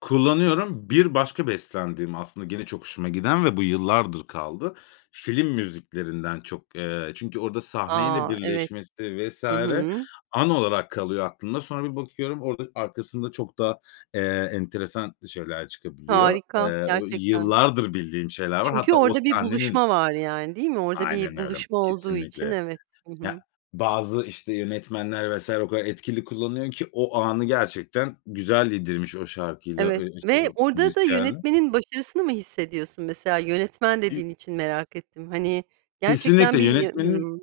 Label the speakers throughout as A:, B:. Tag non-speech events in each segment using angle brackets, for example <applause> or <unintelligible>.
A: Kullanıyorum. Bir başka beslendiğim aslında gene çok hoşuma giden ve bu yıllardır kaldı. Film müziklerinden çok, eee, çünkü orada sahneyle
B: A, evet.
A: birleşmesi vs.
B: Hı hı.
A: an olarak kalıyor aklımda. Sonra bir bakıyorum orada arkasında çok da, eee, enteresan şeyler çıkabiliyor.
B: Harika,
A: Eee, o
B: gerçekten.
A: yıllardır bildiğim şeyler var.
B: Çünkü
A: Hatta o
B: orada bir
A: sahnenin
B: buluşma var yani değil mi? Orada
A: Aynen
B: bir
A: öyle
B: buluşma olduğu için
A: kesinlikle.
B: evet. Hı
A: Ya,
B: hı.
A: bazı, işte, yönetmenler vs. o kadar etkili kullanıyor ki o anı gerçekten güzel yedirmiş o şarkıyla,
B: Evet
A: eee, işte,
B: ve
A: o
B: orada da
A: müzisyenle.
B: yönetmenin başarısını mı hissediyorsun? Mesela yönetmen
A: <unintelligible>
B: dediğin için merak ettim. Hani,
A: Kesinlikle
B: gerçekten bir, ya
A: yönetmenin
B: Hımm.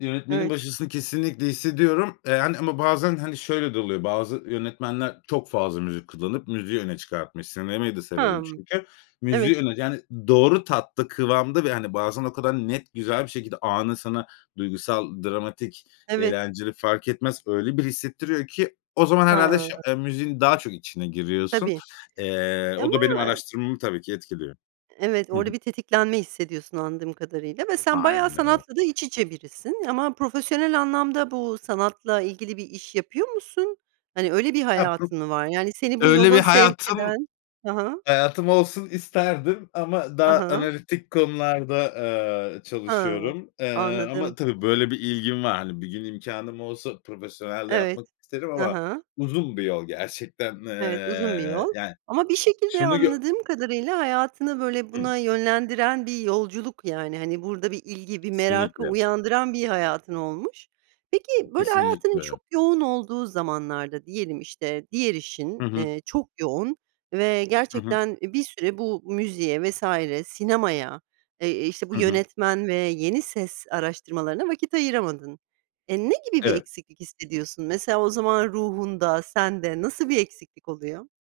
A: yönetmenin
B: Evet.
A: başarısını kesinlikle hissediyorum. Eee, hani, ama bazen, hani, şöyle, de oluyor, bazı yönetmenler çok fazla müzik kullanıp müziği öne çıkartmış. Sinemayı da severim
B: Hımm.
A: çünkü.
B: Evet.
A: Müziği öne yani doğru tatta, kıvamda ve, hani, bazen o kadar net güzel bir şekilde anı sana duygusal, dramatik,
B: Evet.
A: eğlenceli fark etmez. Öyle bir hissettiriyor ki o zaman herhâlde şı
B: Ha.
A: eee, müziğin daha çok içine giriyorsun.
B: Tabii.
A: Eee,
B: Eee,
A: o
B: ama
A: da benim araştırmamı tabii ki etkiliyor.
B: Evet
A: Hı hı.
B: orada bir tetiklenme hissediyorsun anladığım kadarıyla ve sen bayağı
A: Aynı.
B: sanatla da iç içe birisin. Ama profesyonel anlamda bu sanatla ilgili bir iş yapıyor musun? Hani, öyle, bir
A: Hah, hı.
B: hayatın mı var? Yani, seni bu
A: Öyle bir
B: yola sevk
A: hayatım,
B: eden Hı hı.
A: hayatım olsun isterdim ama
B: Hı
A: daha
B: hı.
A: analitik konularda, aaa,
B: Hımm.
A: çalışıyorum. Eee, ama
B: Anladım.
A: tabii, böyle, bir ilgim var. Hani, bir gün imkânım olsa profesyonel de yapmak
B: Evet,
A: isterim
B: Hı
A: ama
B: hı.
A: uzun bir yol gerçekten,
B: Evet uzun bir yol.
A: eee, yani.
B: Ama bir şekilde
A: Şunu gö
B: anladığım kadarıyla hayatını, böyle,
A: Hı.
B: buna yönlendiren bir yolculuk yani, hani, burada bir ilgi, bir merakı
A: Kesinlikle.
B: uyandıran bir hayatın olmuş. Peki, böyle, hayatının çok
A: Kesinlikle.
B: yoğun olduğu zamanlarda diyelim, işte, diğer işin,
A: Hı hı.
B: eee, çok yoğun ve
A: Hı hı.
B: gerçekten, eee, bir süre bu müziğe vs. sinemaya, eee, işte bu
A: Hı hı.
B: yönetmen ve yeni ses araştırmalarına vakit ayıramadın. Eee, ne gibi bir
A: Evet.
B: eksiklik hissediyorsun? Mesela o zaman ruhunda, sende nasıl bir eksiklik oluyor?